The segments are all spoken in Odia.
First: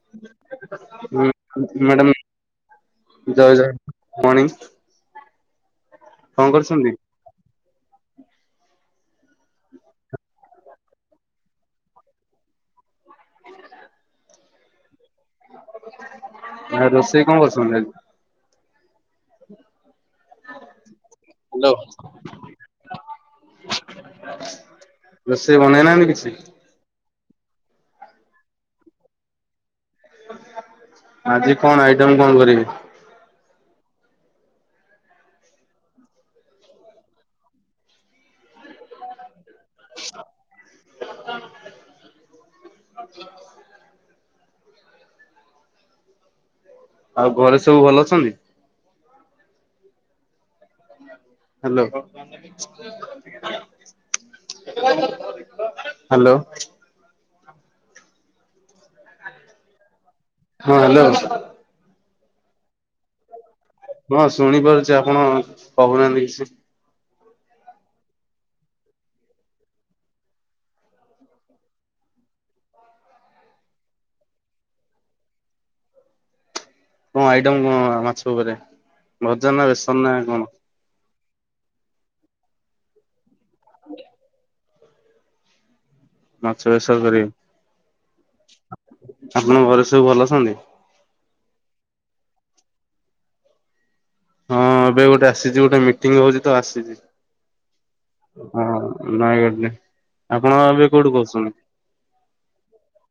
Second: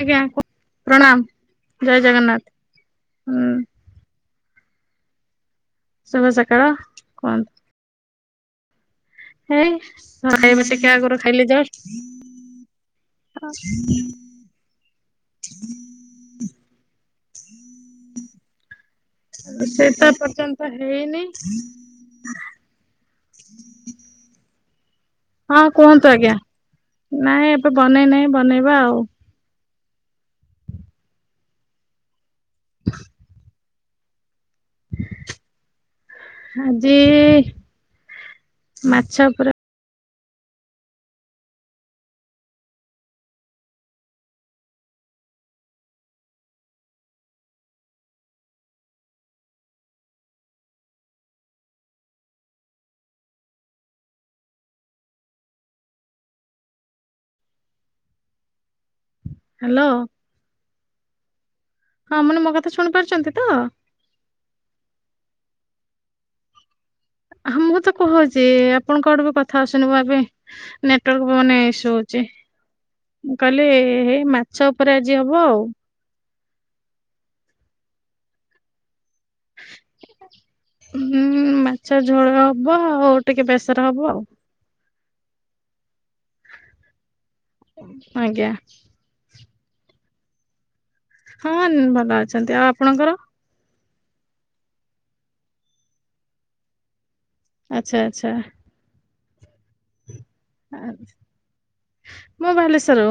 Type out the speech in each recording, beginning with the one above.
ଆଜ୍ଞା କୁ [inaudible] ହୁଁ ପ୍ରଣାମ ଜୟ ମ୍ୟାଡମ୍ ଜଗନ୍ନାଥ ହୁଁ ଜୟଜଗନ୍ନାଥ। ମଣିିଂ। ଶୁଭ ସକାଳ କୁହନ୍ତୁ। ହେଇ ଖାଇବା ଟିକେ ଆଗରୁ ଖାଇଲି ଜଷ୍ଟ। ହଁ। ଆଉ ରୋଷେଇ କଣ କରଚନ୍ତି ଆଜି? ରୋଷେଇ ତ ଏପର୍ଯ୍ୟନ୍ତ ହେଇନି। ହ୍ୟାଲୋ। [unintelligible] ରୋଷେଇ ହଁ ବନେଇ ନାହାନ୍ତି କୁହନ୍ତୁ କିଛି? ଆଜ୍ଞା। ନାଇଁ ଏବେ ବନେଇ ନାହିଁ, ବନେଇବା ଆଉ। ଆଜି କଣ? ଆଇଟମ କ'ଣ କରିବେ? ଆଜି ମାଛ ପୁର [inaudible] ଆଉ, ଘରେ ସବୁ ଭଲ ଅଛନ୍ତି? ହାଲୋ। ହାଲୋ। ହ୍ୟାଲୋ। ହଁ, ହ୍ୟାଲୋ। ହଁ, ମାନେ, ମୋ କଥା ଶୁଣି ପାରୁଛନ୍ତି? ତ ହଁ, ଶୁଣିପାରୁଛି, ଆପଣ କହୁନାହାନ୍ତି କିଛି। ହୁଁ, ମୁଁ ତ କହୁଛି ଆପଣଙ୍କଠୁ ବି କଥା ଆସୁନି ଭାବେ ନେଟୱାର୍କ ମାନେ ଇସୁ ଅଛି ଯେ ମୁଁ କହିଲି ହେଇ ମାଛ ପରେ ଆଜି ହବ। କ'ଣ ଆଇଟମ୍ କଣ ମାଛ ଉପରେ? ଭଜା ନା, ବେସନ ନା କଣ? ହୁଁ ମାଛ ଝୋଳ ହବ, ଆଉ ଟିକେ ବେସରେ ହବ ଆଉ। ମାଛ ବେସର କରିବେ? ଆଜ୍ଞା। ଆପଣଙ୍କ ଘରେ ସବୁ ଭଲ ଅଛନ୍ତି? ହଁ, ଭଲ ଅଛନ୍ତି। ଆଉ ଆପଣଙ୍କର? ହଁ, ଏବେ ଗୋଟେ ଆସିଛି, ଗୋଟେ ମିଟିଂ ହଉଛି ତ ଆସିଛି। ଆଚ୍ଛା, ଆଚ୍ଛା। ନୟାଗଡ଼ ରେ। ଆଉ ମୁଁ ବାଲେଶ୍ୱର ରୁ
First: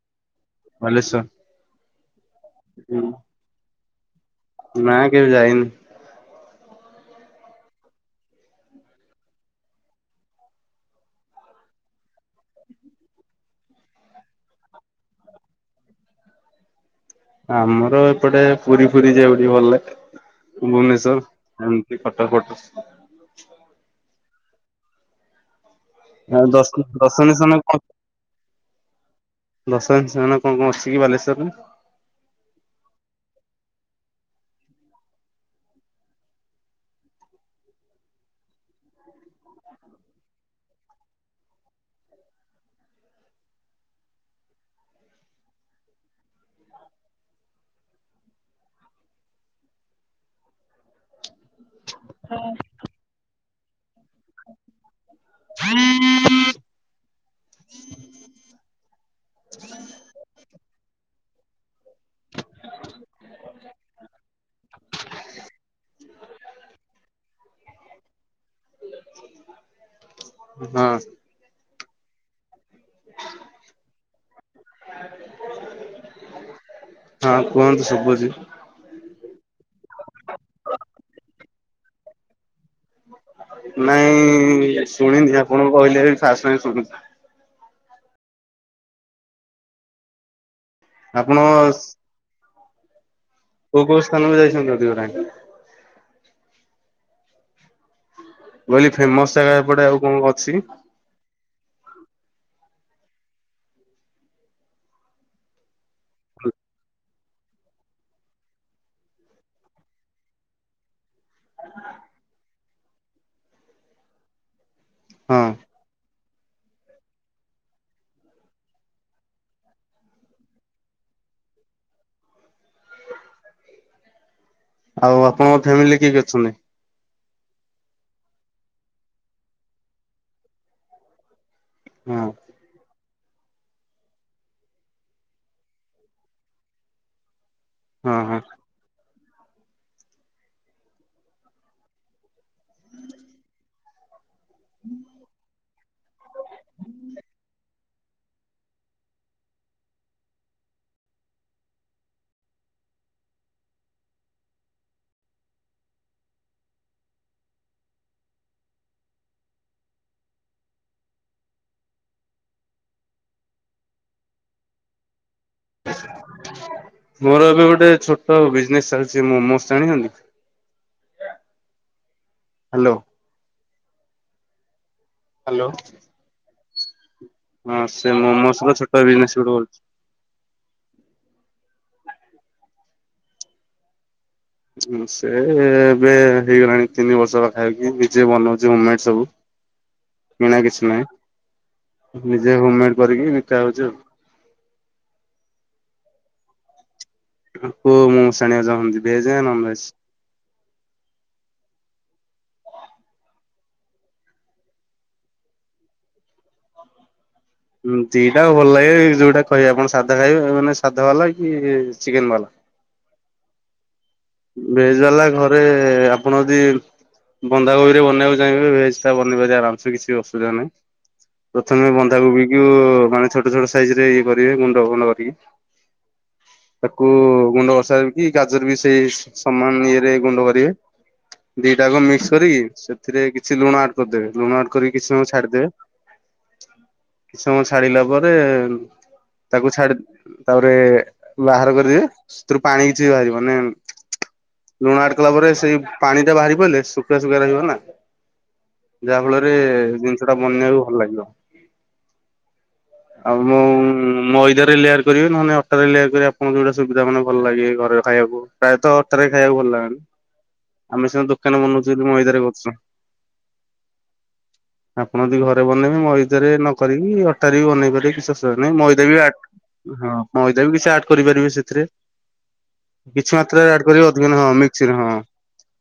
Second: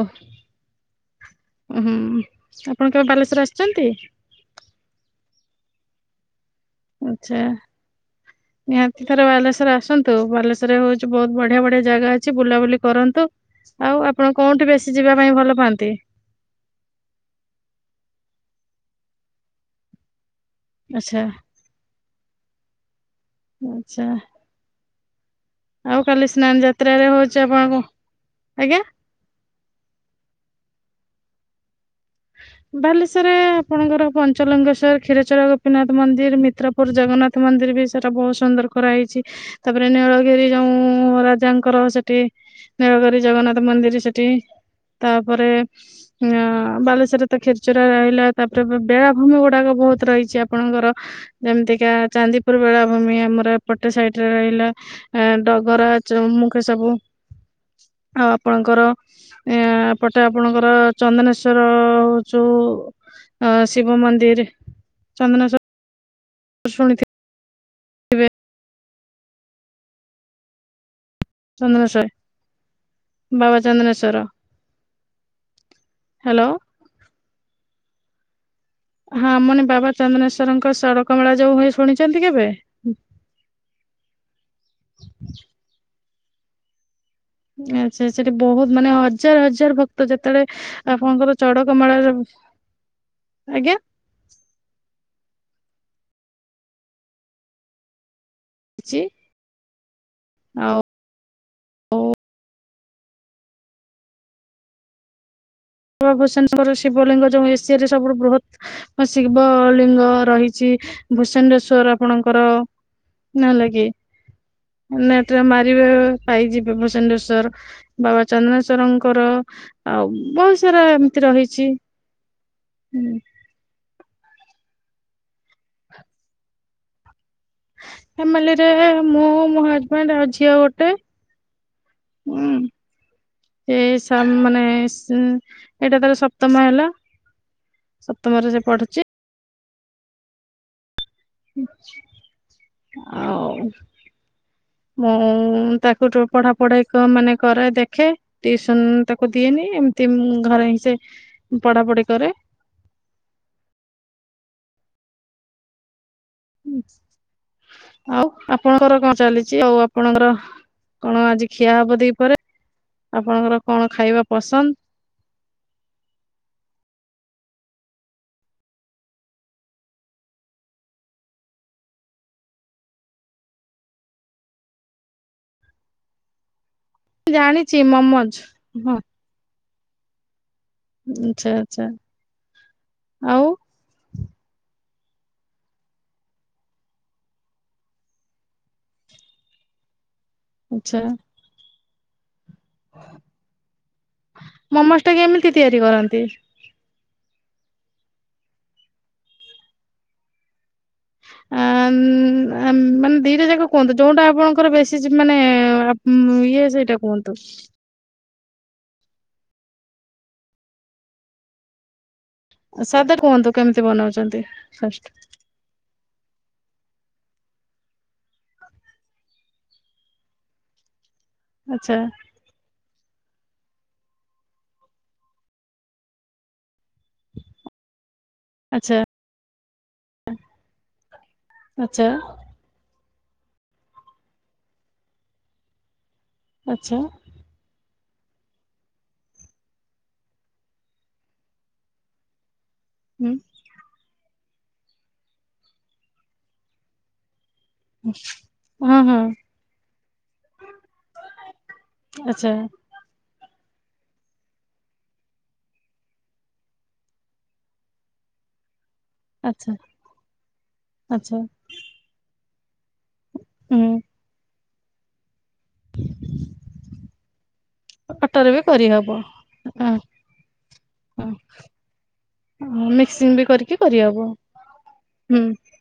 ବାଲେଶ୍ଵର? ହୁଁ ହୁମ, ଆପଣ କେବେ ହୁଁ ବାଲେଶ୍ଵର ଆସିଛନ୍ତି? ନା, କେବେ ଯାଇନି। ଆଚ୍ଛା। ନିହାତି ଥରେ ବାଲେଶ୍ୱର ଆସନ୍ତୁ। ବାଲେଶ୍ଵରରେ ହଉଛି ବହୁତ ବଢିଆ ବଢିଆ ଜାଗା ଅଛି, ବୁଲାବୁଲି କରନ୍ତୁ। ଆଉ ଆପଣ କୋଉଠି ବେଶୀ ଯିବା ପାଇଁ ଭଲ ପାଆନ୍ତି? ଆମର ତ ଏପଟେ ପୁରୀ ଫୁରୀ ଯାଉଛି ଭଲ ଆଚ୍ଛା ଭୁବନେଶ୍ଵର, ଏମିତି କଟକ ଫଟକ। ଆଚ୍ଛା। ଆଉ କାଲି ଆଉ ସ୍ନାନ ଦର୍ଶନ ଯାତ୍ରାରେ ହଉଛି ଦର୍ଶନୀୟ ସ୍ଥାନ ଆପଣ ପା ଆଜ୍ଞା। ଦର୍ଶନୀୟ ସ୍ଥାନ କଣ କଣ ଅଛିକି? ବାଲେଶ୍ଵରରେ? [inaudible] ବାଲେଶ୍ୱର ରେ ଆପଣଙ୍କର ପଞ୍ଚଲଙ୍ଗେଶ୍ୱର, କ୍ଷୀରଚର ଗୋପୀନାଥ ମନ୍ଦିର, ମିତ୍ରପୁର ଜଗନ୍ନାଥ ମନ୍ଦିର। ଫିର ବି ସେଟା ବହୁତ ସୁନ୍ଦର କରା ହେଇଛି, ତାପରେ ନୀଳଗିରି ଯୋଉ ରାଜାଙ୍କର ସେଠି ନୀଳଗରି ଜଗନ୍ନାଥ ମନ୍ଦିର ସେଠି। ତା'ପରେ, ଆଉଁ ବାଲେଶ୍ୱର ସେଥିରେ ତ ଖେଚୁରା ରହିଲା, ତା'ପରେ ବେଳାଭୂମି ଗୁଡାକ ବହୁତ ରହିଛି ଆପଣଙ୍କର। ଯେମିତିକା - ଚାନ୍ଦିପୁର ବେଳା ଭୂମି, ଆମର ଏପଟେ ସାଇଡରେ ରହିଲା। ହଁ ଡଗରା ଯଉଁ ମୁଖେ ସବୁ ଆଉ ଆପଣଙ୍କର, ଏଁ ଏପଟେ ଆପଣଙ୍କର ଚନ୍ଦନେଶ୍ଵର ଆ ଯଉଁ ଶିବ ମନ୍ଦିର, ଚନ୍ଦନେଶ୍ଵର। ଶୁଣିଥି ହଁ ଚନ୍ଦନେଶ୍ଵର, ବାବା ଚନ୍ଦ୍ରନେଶ୍ଵର। ହାଲୋ। ହଁ, କୁହନ୍ତୁ ସବୁଚି। ହଁ, ମନେ ବାବା ଚନ୍ଦନେଶ୍ଵରଙ୍କ ସଡକ ମେଳା ଯୋଉ ହୁଏ ଶୁଣିଛନ୍ତି କେବେ? ନାଇଁ ବି ଶୁଣିନି, ଆପଣ କହିଲେ ଫାର୍ଷ୍ଟ ଟାଇମ୍ ଶୁଣିଛି। ଆଚ୍ଛା, ଆଚ୍ଛା। ସେଠି ବହୁତ, ମାନେ ହଜାର ହଜାର ଭକ୍ତ ଯେତେବେ ଆପଣଙ୍କର ଆପଣ ଚଡକମେଳା ଯୋଗୁଁ। ଆଜ୍ଞା। କୋଉ କୋଉ ସ୍ଥାନକୁ ଯାଇଛନ୍ତି ଅଧିକ ଟାଇମ୍ ମୁଁ ମୁଁ କହିଲି ଛି ଫେମସ ଜାଗା ଏପଟେ ଆଉ କଣ ଅଛି? ଆଉ ଅ ଭୂଷଣ୍ଡେପୁର ଶିବଲିଙ୍ଗ ଉ ଏସିଆରେ ସବୁଠୁ ବୃହତ ଶିବ ଲିଙ୍ଗ ରହିଛି ଭୂସଣ୍ଡେଶ୍ଵର ଆପଣଙ୍କର ର ନହେଲେ କି ନେଟ ହଁ ରେ ମାରିବେ ପାଇ ଯିବେ, ଭୁସଣ୍ଡେଶ୍ଵର ବାବା ଚନ୍ଦନେଶ୍ଵରଙ୍କର ଆଉ ବ ଯୋଉରା ଏମିତି ରହିଛି ହୁଁ। ଆଉ ଆପଣଙ୍କ ଫ୍ୟାମିଲି କିଏ କିଏ ଅଛନ୍ତି? ଫେମିଲିରେ ମୁଁ ମୋ ହଜବେଣ୍ଡ ଆଉ ଝିଅ ଗୋଟେ। ହଁ। ଏ ସା ମାନେ ସ ଏଇଟା ତାର ସପ୍ତମ ହେଲା। ହଁ ହଁ ସପ୍ତମରେ ସେ ପଢୁଛି। ଆଉ ମୁଁ-ଉ-ଉ-ଉ ତାକୁ ଟୋ ପଢା ପଢାଇ କ ମାନେ କରାଏ ଦେଖେ ଟିଉସନ ତାକୁ ଦିଏନି ଏମତି ତିମ୍ ଘରେ ହିଁ ସେ ପଢାପଢି କରେ। ଆଉ ଆପଣଙ୍କର କଣ ଚାଲିଛି ଆଉ ଆପଣଙ୍କର କଣ ଆଜି ଖିଆ ହବ ଦି ପହରେ, ଆପଣଙ୍କର କଣ ଖାଇବା ପସନ୍ଦ? [inaudible] ମୋର ଏବେ ଗୋଟେ ଛୋଟ ବିଜନେସ ଚାଲିଛି ମୋମୋସ୍ ଜାଣିଛନ୍ତି? ହ୍ୟାଲୋ। ହ୍ୟାଲୋ। ହଁ ଜାଣିଛି ସେ ମମୋଜ ମୋମୋସ୍ ର ଛୋଟ ବିଜନେସ୍ ଗୋଟେ କରୁଛି। ଆଛା ଆଛା ଆଉ ଉ ସେ-ଏ-ଏ ଏବେ ହେଇଗଲାଣି ତିନି ବର୍ଷ ପାଖାପାଖି, ନିଜେ ବନଉଛି ହୋମ୍ ମେଡ୍ ସବୁ। [inaudible] କିଣା କିଛି ନାଇଁ। ଆଉ। ମୋମୋସ ଟା କେମିତି ତିଆରି କରନ୍ତି? କୋଉ ମୋମସ ଜାଣିବାକୁ ଚାହୁଁଛନ୍ତି ଭେଜ ନାଁ ନନଭେଜ? ଅ-ଅ-ଅ-ଅ ଅ-ମ୍-ମ୍ ମାନେ ଦିଟା ଯାକ କୁହନ୍ତୁ। ଯୋଉଟା ଆପଣଙ୍କର ବେଶୀ ଯି ମାନେ-ଏ-ଏ-ଏ ହୁଁ ଇଏ ସେଇଟା କୁହନ୍ତୁ। ଦିଟାଙ୍କ ଭଲ ଲାଗେ। ଯୋଉଟା କହିବେ ଆପଣ ସାଧା ଖାଇବେ ମାନେ ସାଧା ଵାଲା କି-ଇ-ଇ-ଇ ଚିକେନ ବାଲା। ସାଧା କୁହନ୍ତୁ କେମିତି ବନଉ ଭେଜ୍ ବାଲା ଘରେ-ଏ-ଏ ଆ ଆପଣ ଯଦି ବନ୍ଧାକୋବି ରେ ବନେଇବାକୁ ଚାହିଁବେ। ଭେଜ ଟା ବନେଇ ପାରିବେ ଆରାମ ସେ କିଛି ଅସୁବିଧା ନାହିଁ। ପ୍ରଥମେ ଆଚ୍ଛା ବନ୍ଧାକୋବିକୁ ମାନେ ଛୋ ଛୋଟ ଛୋଟ ସାଇଜ ରେ ଇଏ କରିବେ ଗୁଣ୍ଡ ଫୁଣ୍ଡ କରିକି। ତାକୁ ଗୁଣ୍ଡ କଷା କରିକି ଗାଜର ବି ଆଚ୍ଛା ସେଇ ସମାନ ଇଏରେ ଗୁଣ୍ଡ କରିବେ। ଦିଟାକୁ ଆଚ୍ଛା ମିକ୍ସ କରିକି ସେଥିରେ କିଛି ଲୁଣ ଆଡ କରିଦେବେ। ଲୁଣ ଆଡ୍ କରିିକ କିଛି ସମୟ ଛାଡିଦେବେ। ଆଚ୍ଛା କିଛି ସମୟ ଛାଡିଲା ପରେ, ତାକୁ ଛାଡି ତାପରେ ବାହାର କରିବେ। ସେଥିରୁ ପାଣି କିଛି ହୁଁ ବାହାରିବ ମାନେ ଲୁଣ ଆଡ୍ କଲା ପରେ ସେଇ ପାଣି ଟା ବାହାରି ପଡିଲେ ଶୁଖୀଲା ଶୁଖୀଲା ରହିବ। ନା ହଁ ହଁ ଯାହା ଫଳରେ ଜିନିଷ ଟା ବନେଇବାକୁ ଭଲ ଲାଗିବ। ଆଛା। ଆଉ ମୋମ ମଇଦାରେ ଲେଆର କରିବେ ନହେଲେ ଅଟାରେ ଲେଆର କରିବ। ଆପଣ ଯଉଟା ସୁବିଧା ମାନେ ଭଲ ଲାଗିବେ ଘରେ ଖାଇବାକୁ। ପ୍ରାୟତଃ ଘରେ ଖାଇବାକୁ ଆଚ୍ଛା ଭଲ ଲାଗେନା। ଆମେ ସିନା ଆଚ୍ଛା ଦୋକାନରେ ବନଉଛୁ ବୋଲି ମଇଦାରେ କରୁଛୁ। ହୁଁ। ଆପଣ ଯଦି ଘ ରେ ବନେଇବେ। ମଇଦାରେ ନ କରିକି ଅଟାରେ ବି ବନେଇ ପାରିବେ କିଛି ଅଟାରେ ଅସୁବିଧା ବି ନାଇଁ ମଇଦା କରିହବ ବି ଆ ହଁ, ମଇଦା ବି କିଛି ଆଡ୍ କରିପାରିବେ ସେଥିରେ। ଅ ମିକ୍ସିଂ ବି କରିକି କ କରି ଅଧିକ ନା ହଁ, ମିକ୍ସ ହଁ,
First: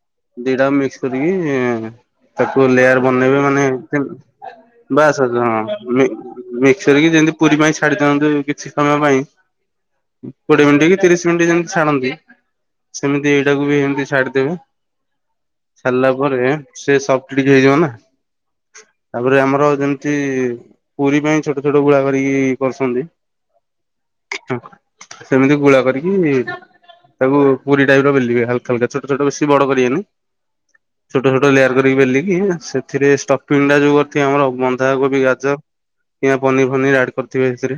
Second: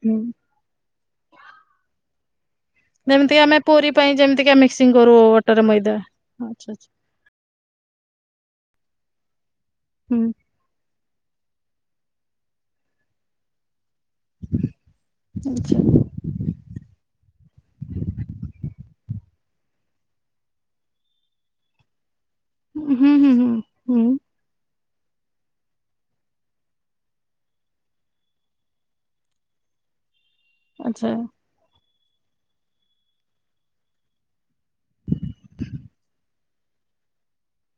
ହୁଁ ଦିଟା କ ମିକ୍ସ କରିକିଁ-ଇଁ ତାକୁ ଲେୟାର ଯେମିତି ବନେଇବେ ଆମେ ମାନେ, ପୁରୀ କେମ୍ ପାଇଁ ଯେମିତି କି ମିକ୍ସିଂ କରୁ ବାସ୍ ବାସ୍ ହଁ, ଅଟାରେ ମଇଦା। ଆଚ୍ଛା ମି-ମିକ୍ସ କରିକି ଯେଁତି ପୁରୀ ପାଇଁ ଛାଡି ଦିଅନ୍ତି କି? କିଛି ସମୟ ପାଇଁ, କୋଡିଏ ମିନ୍ଟି କି ତିରିଶ ମିନ୍ଟି ଯେମିତି ଛାଡନ୍ତି ସେମିତି ଏଇଟାକୁ ବି ଏମତି ଛାଡିଦେବେ। ଆଚ୍ଛା ସାରିଲା ପରେ ସେ ସଫ୍ଟ ଟିକେ ହେଇଯିବ ନା। ତା'ପରେ ଆମର ର ଯେମିତି-ଇ ପୁରୀ ପାଇଁ ଛୋଟ ଛୋଟ ଗୁଳାକର ରିକି କରୁସନ୍ତି। ହୁଁ ଆଚ୍ଛା ହୁଁ ହୁଁ ହୁଁ ହୁଁ ହଁ, ସେମିତି ଗୁଳା କରିକି ତାକୁ ପୁରୀ ଟାଇପ୍ ର ବେଲିବେ ହଲ୍କା ହାଲ୍କା ଛୋଟ ଛୋଟ ବେଶୀ ବଡ କରିବେନି! ଆଚ୍ଛା ଛୋଟ ଛୋଟ କରି ବେଲକି, ସେଥିରେ ଷ୍ଟଫିଂ ଟା ଯଉ କରିଥିବେ ଆମର! ବନ୍ଧାକୋବି, ଗାଜର କିଆଁ ପନିର୍ ଫନିର୍ ଆଡ କରିଥିବେ, ହେଥିରେ।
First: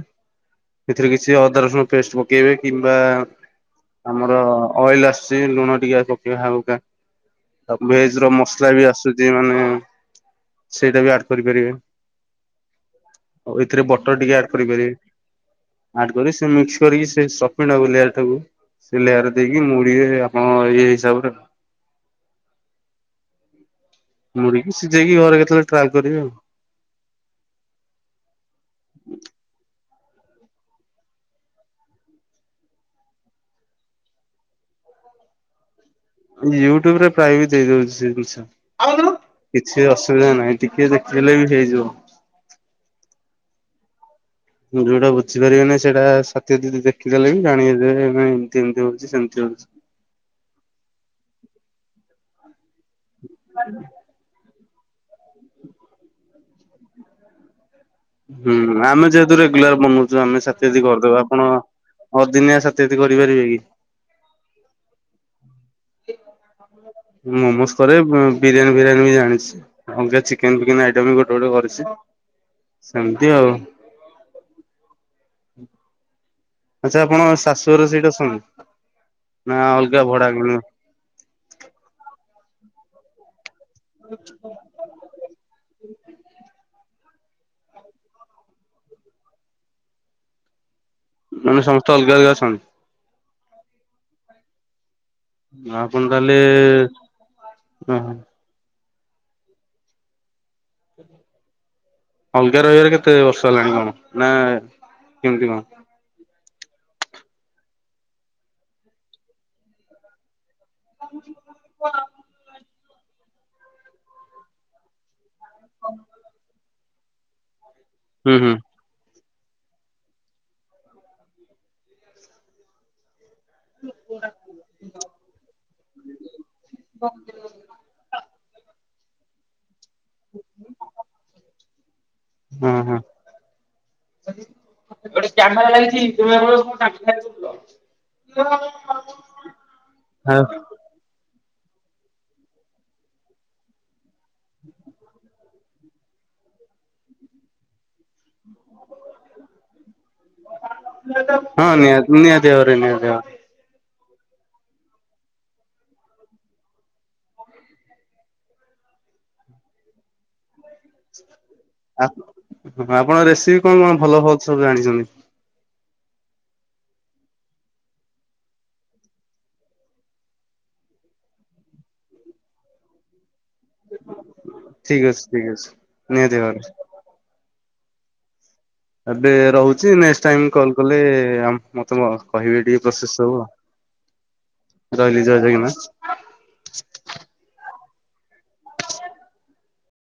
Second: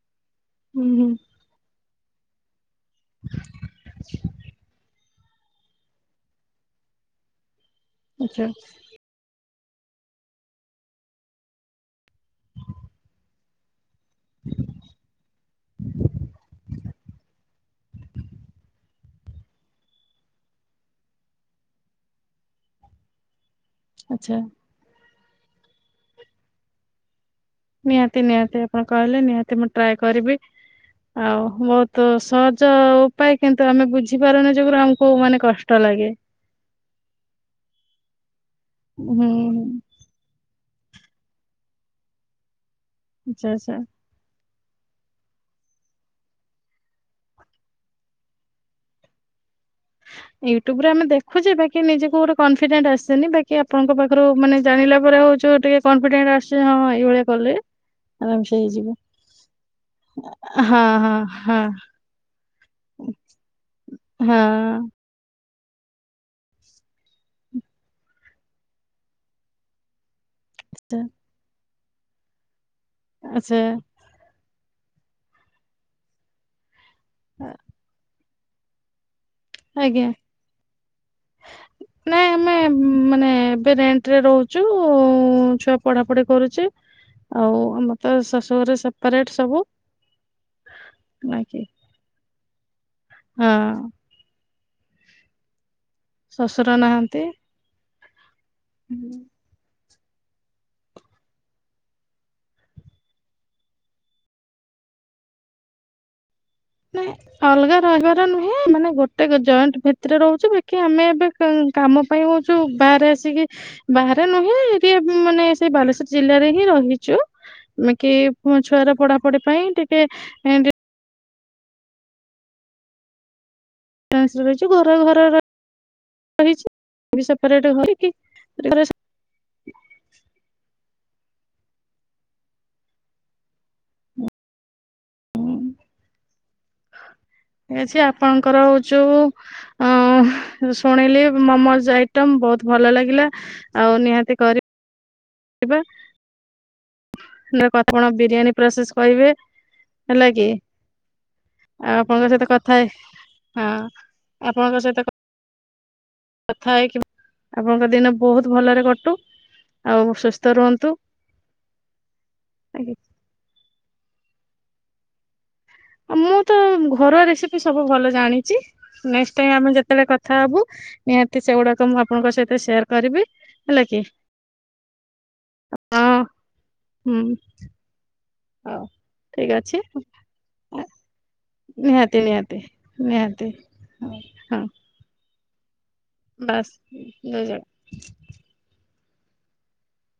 ହୁଁ ସେଥିରେ ହୁଁ କିଛି ଅଦା ରସୁଣ ପେଷ୍ଟ ପକେଇବେ। କିମ୍ବା ଆମର ଲି ଆସୁଛି ଲୁଣ ଟିକେ ପକେଇବେ, ହାଲ୍କା ଭେଜ୍ ର ଆଚ୍ଛା ମସଲା ବି ଆସୁଛି ମାନେ ସେଇଟା ବି ଆଡ କରିପାରିବେ। ଆଉ ଏଥିରେ ବ ଟ ଟିକେ ଆଡ଼୍ କରିପାରିବେ। ଆଡ୍ କରି ସେ ମିକ୍ସ କରିକି ସେ ସପିଙ୍ଗ୍ଟା ବୁଲେଇଆ ତାକୁ ଦି ଲେୟାର ଦେଇକି ମୁଡିିବେ, ଆପଣ ଇଏ ହିସାବରେ। ଆଚ୍ଛା। ମୁରିକି ସିଯେଇକି, ଘରେ କେତେବେଳେ ଟ୍ରାଏଲ କରିବେ ଆଉ। ନିହାତି, ନିହାତି, ଆପଣ କହିଲେ ନିହାତି ମୁଁ ଟ୍ରାଏ କରିବି। ଆଉ ବହୁତ ସହଜ ଉପାୟ କିନ୍ତୁ, ଆମେ ବୁଝିପାରୁନୁ ଯୁଗୁରୁ ଆମକୁ ମାନେ କଷ୍ଟ ଲାଗେ। ୟୁଟ୍ୟୁବ ରେ ପ୍ରାୟ ବି ଦେଇ ଦଉଛି ସେ ଜିନିଷ। ହୁଁ କିଛି ଅସୁବିଧା ନାହିଁ। ଟିକେ ଦେଖିଦେଲେ ବି ହେଇଯିବ। ଆଛା ଆଛା। ଯୋଉଟା ବୁଝିପାରିବେନି! ସେଇଟା ସତ୍ୟ ଦିଦି ଦେଖିଦେଲେ ବି ଜାଣି ହେଇଯିବ। ଯେ ନାଇଁ ଏମିତି ଏମିତି ହଉଛି, ସେମିତି ହଉଛି। ୟୁଟ୍ୟୁବରେ ଆମେ ଦେଖୁଛେ। ବାକି ନିଜକୁ ଗୋଟେ କନଫିଡେଣ୍ଟ ଆସେନି। ବାକି ଆପଣଙ୍କ ପାଖରୁ ମାନେ ଜଣିଲା ପରେ, ହଉଛୁ ଟିକେ କନଫିଡେଣ୍ଟ ଆସଛି ହଁ ଏଇଭଳିଆ କଲେ ଆରାମସେ ହୁଁ, ହେଇଯିବ। ଆମେ ଯେହେତୁ ରେଗୁଲାର ବନଉଛୁ ଆମେ ସାଥି ହଁ ଆଦି ହଁ କରିଦେବା, ଆପଣ ହଁ ଅଦିନିଆ ସା ଇତ୍ୟାଦି କରିପାରିବେ କି? ହଁ। ମୁଁ ମମୋସ୍ କରେ। ବିରିୟାନୀ ଫିରିୟାନୀ ବି ଜାଣିଛି। ଅଙ୍ଗାଚି କେନ୍ ଫିକେନ୍ ଆଇଟମ୍ ବି ଆଚ୍ଛା ଗୋଟେ ଗୋଟେ କରିଛି। ସେମିତି ଆଉ। ଆଚ୍ଛା ଆଚ୍ଛା, ଆପଣ ଆ- ଶାଶୁହର ସେଇଟି ଅସନ୍ତି। ନା ଅଲଗା ଆଜ୍ଞା। ଭଡ଼ା [unintelligible] ନାଇଁ ଆମେ ମାନେ ଏବେ ରେଣ୍ଟ ରେ ରହୁଛୁ-ଉଁ, ଛୁଆ ପଢାପଢି କରୁଛି। ଆଉ, ଆମର ତ ଶାଶୁଘରେ ସେପାରେଟ୍ ସବୁ। ନାକି ମାନେ, ସମସ୍ତେ ଅଲଗା ଅଲଗା ଅଛନ୍ତି। ହଁ। ଆପଣ, ତାହଲେ-ଏ ଶ୍ୱଶୁର ଓହୋ!। ହୁଁ। ଅଲଗା ରହିବାରେ କେତେ ବର୍ଷ ହେଲାଣି କଣ ନା କେମିତି କଣ? ନେ ଅଲଗା ରହିବାର ନୁହେଁ। ମାନେ, ଗୋଟେ ଜଏଣ୍ଟ ଭିତରେ ରହୁଛୁ। ବାକ୍ କି ଆମେ ଏବେ କ-କାମ ପାଇଁ ହଉଛୁ, ବାହାରେ ଆସିକି ବାହାରେ ନୁହେଁ! ଏଟି ଏ ମାନେ ସେଇ ବାଲେଶ୍ୱର ଜିଲ୍ଲାରେ ହିଁ ରହିଛୁ। ଆମେ କି ହୁଁ ହୁଁ ପୁଅଁ ଛୁଆର ପଢା ପଢ଼ି ପାଇଁ ଟିକେ ରେନ୍ସରେ ରହିଛୁ। ଘର ଘର ର ରହିଛି। ସେପାରେଟ୍ [inaudible] ସେ ହଁ, ହଁ। ଗୋଟେ କ୍ୟାମେରା ଲାଗିଛି ତୁମେ [unintelligible] ଖାଇଆ ଦେଉଥିଲ। ଠିକ୍ ଅଛି ଆପଣଙ୍କର ଯୋଉ ଅଁ ଶୁଣିଲି। ମମୋଜ ଆଇଟମ୍ ବହୁତ ଭଲ ଲାଗିଲା ଆଉ ନିହାତି କର କଥା [unintelligible] ଆପଣ ବିରିୟାନୀ ପ୍ରସେସ୍ କହିବେ ହେଲା କି। ଆଉ ନିହାତି ଆପଣଙ୍କ ସହିତ ନିହାତି କଥା ଭାବରେ ହେ ନିହାତି ଭାବରେ ହଁ ଆପଣଙ୍କ ସହିତ କଥା ହେଇକି ଆପଣଙ୍କ ଦିନ ବହୁତ ଭଲରେ କଟୁ ଆଉ ସ୍ୱସ୍ଥ ରୁହନ୍ତୁ। ହ ଆଜ୍ଞା ଆପଣ ରେସିପି କଣ କଣ ଭଲ ହଉ ସବୁ ଜାଣିଛନ୍ତି। ମୁଁ ତ ଘରୁଆ ରେସିପି ସବୁ ଭଲ ଜାଣିଛି ନେକ୍ସ ଟାଇମ୍ ଆମେ ଯେତେବେଳେ କଥା ହବୁ ନିହାତି ସେଗୁଡାକ ମୁଁ ଆପଣଙ୍କ ସହିତ ସେୟାର କରିବି। ହେଲା କି ଠିକ ଅଛି ଠିକ ଅଛି। ହଁ ନିହାତି ଭାବରେ ହୁଁ। ହଉ ଏବେ ଠିକ ଅଛି ରହୁଛି ନେକ୍ସ ଟାଇମ୍ କଲ କଲେ ମତେ ନିହାତି ନିହାତି କହିବେ ଟିକେ ପ୍ରୋସେସ ସବୁ ନିହାତି ଆଉ। ହଁ। ରହିଲି ଜଏ ଜଗନ୍ନାଥ୍ ବାସ୍ ଜାଜାଅ